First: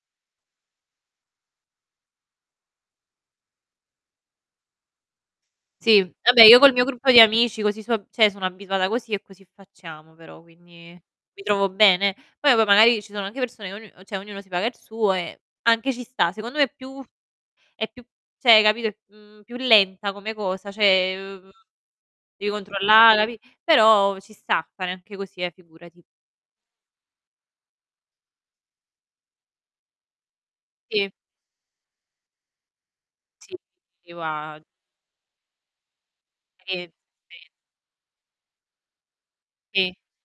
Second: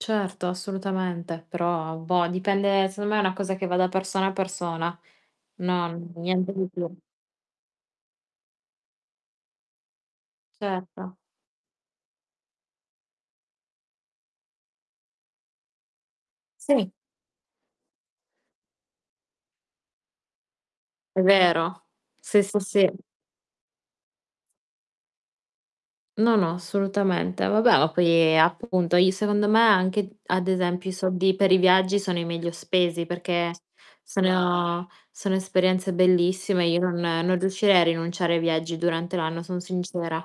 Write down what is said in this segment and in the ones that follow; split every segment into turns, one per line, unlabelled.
Certo, assolutamente. Però boh, dipende, secondo me è una cosa che va da persona a persona,
Sì,
non
vabbè,
niente
io
di
col mio
più.
gruppo di amici così su cioè sono abituata così e così facciamo, però, quindi
Certo.
mi trovo bene. Poi, boh, magari ci sono anche persone ognu cioè ognuno si paga il suo e anche ci sta. Secondo me è
Sì.
più è più cioè hai capito, mhmm, più lenta come cosa, cioè,
È
uhm,
vero, sì,
devi
sì, sì.
controllare, capi però ci sta fare anche così, eh, figurati.
No, no, assolutamente. Vabbè, ma poi, appunto, i secondo me, anche d ad esempio, i
Sì.
soldi per i viaggi sono i meglio spesi perché
Sì.
s
Io a
sono sono esperienze bellissime;
E
io non non
e
riuscirei a rinunciare ai viaggi durante l'anno, son
Sì.
sincera.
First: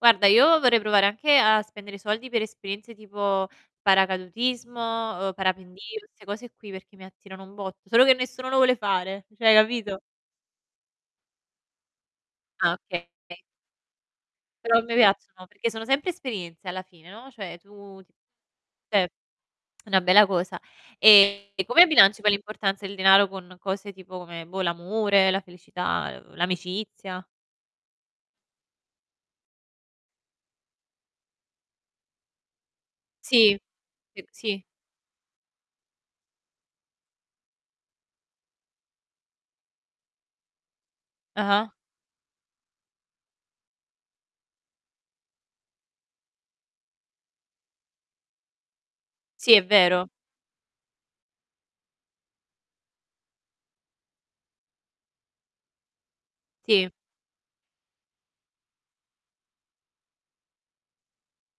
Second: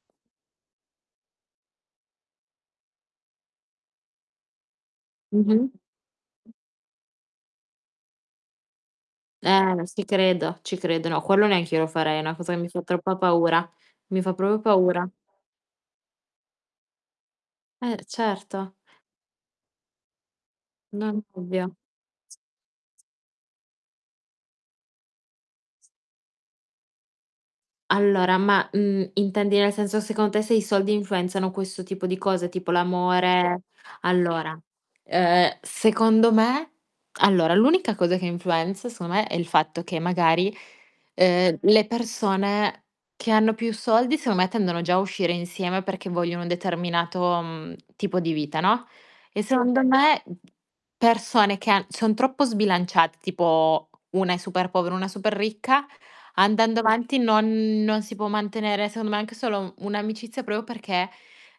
Guarda, io vorrei provare anche a spendere soldi per esperienze tipo paracadutismo, uhm,
Mh-mh.
parapendio, 'ste cose qui perché mi attirano un botto. Solo che nessuno lo vuole fare, cioè
Eh, s
capito?
ti credo, ci credo. No, quello neanche io lo farei, è una cosa che mi
Ah,
fa
okay,
troppa
okay.
paura, mi fa proprio
Però a me
paura.
piacciono perché sono sempre esperienze alla fine, no, cioè
Eh,
tu
r
ti
certo.
cioè è una bella cosa.
Non
E
ovvio.
come bilanci poi l'importanza del denaro con cose tipo come, boh, l'amore, la felicità, uhm, l'amicizia?
Allora, ma, mhmm, intendi nel senso, secondo te, se i soldi influenzano questo tipo di cose, tipo
Sì,
l'amore
ehm,
allora,
sì.
ehm, secondo me, allora, l'unica cosa che influenza, secondo me, è il fatto che magari, ehm,
Ah-ah.
le persone che hanno più soldi, secondo me, tendono già a uscire insieme perché vogliono un determinato, mhmm, tipo di vita, no, e
Sì, è
secondo
vero.
me, persone che han son troppo sbilanciate, tipo una è super povera, una super ricca, andando
Sì.
avanti non non si può mantenere, secondo me, anche solo un'amicizia proprio perché,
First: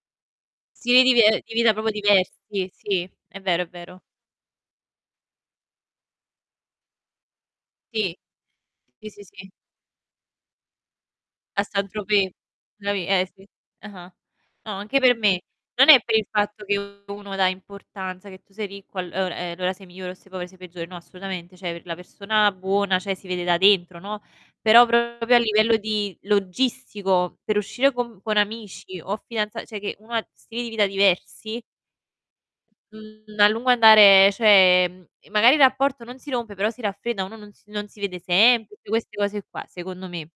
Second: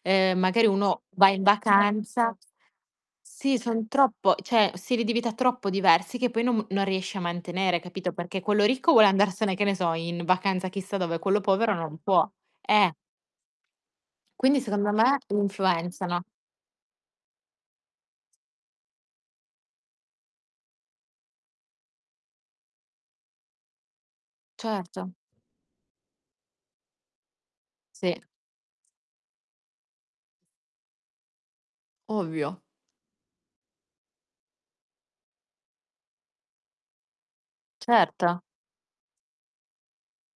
ehm, magari
Stili
uno
di vi
va
ehm,
in
di vita proprio
vacanza
diversi. Sì, è
sì,
vero, è
son
vero.
troppo cioè stili di vita troppo diversi che poi non m non riesci a mantenere, capito,
Sì,
perché quello ricco vuole
sì, sì, sì.
andarsene, che ne so, in vacanza chissà dove, quello
A
povero
Saint
non può.
Tropez,
Eh!
capi eh sì. Ah-ah.
Quindi,
No,
secondo
anche per
me,
me. Non è per
influenzano.
il fatto che uno dà importanza, che tu sei ricco, allo ehm, allora, sei migliore o sei povero, sei peggiore. No, assolutamente. Cioè la persona buona, cioè si vede da dentro, no. Però
Certo.
proprio a livello di logistico, per uscire con
Sì.
con amici o fidanza cioè che uno ha stili di vita diversi
Ovvio.
mhmm, a lungo andare, cioè, mhmm, magari il rapporto non si rompe, però si raffredda, uno non si non si vede
Certo.
sempre, tutte queste cose qua, secondo me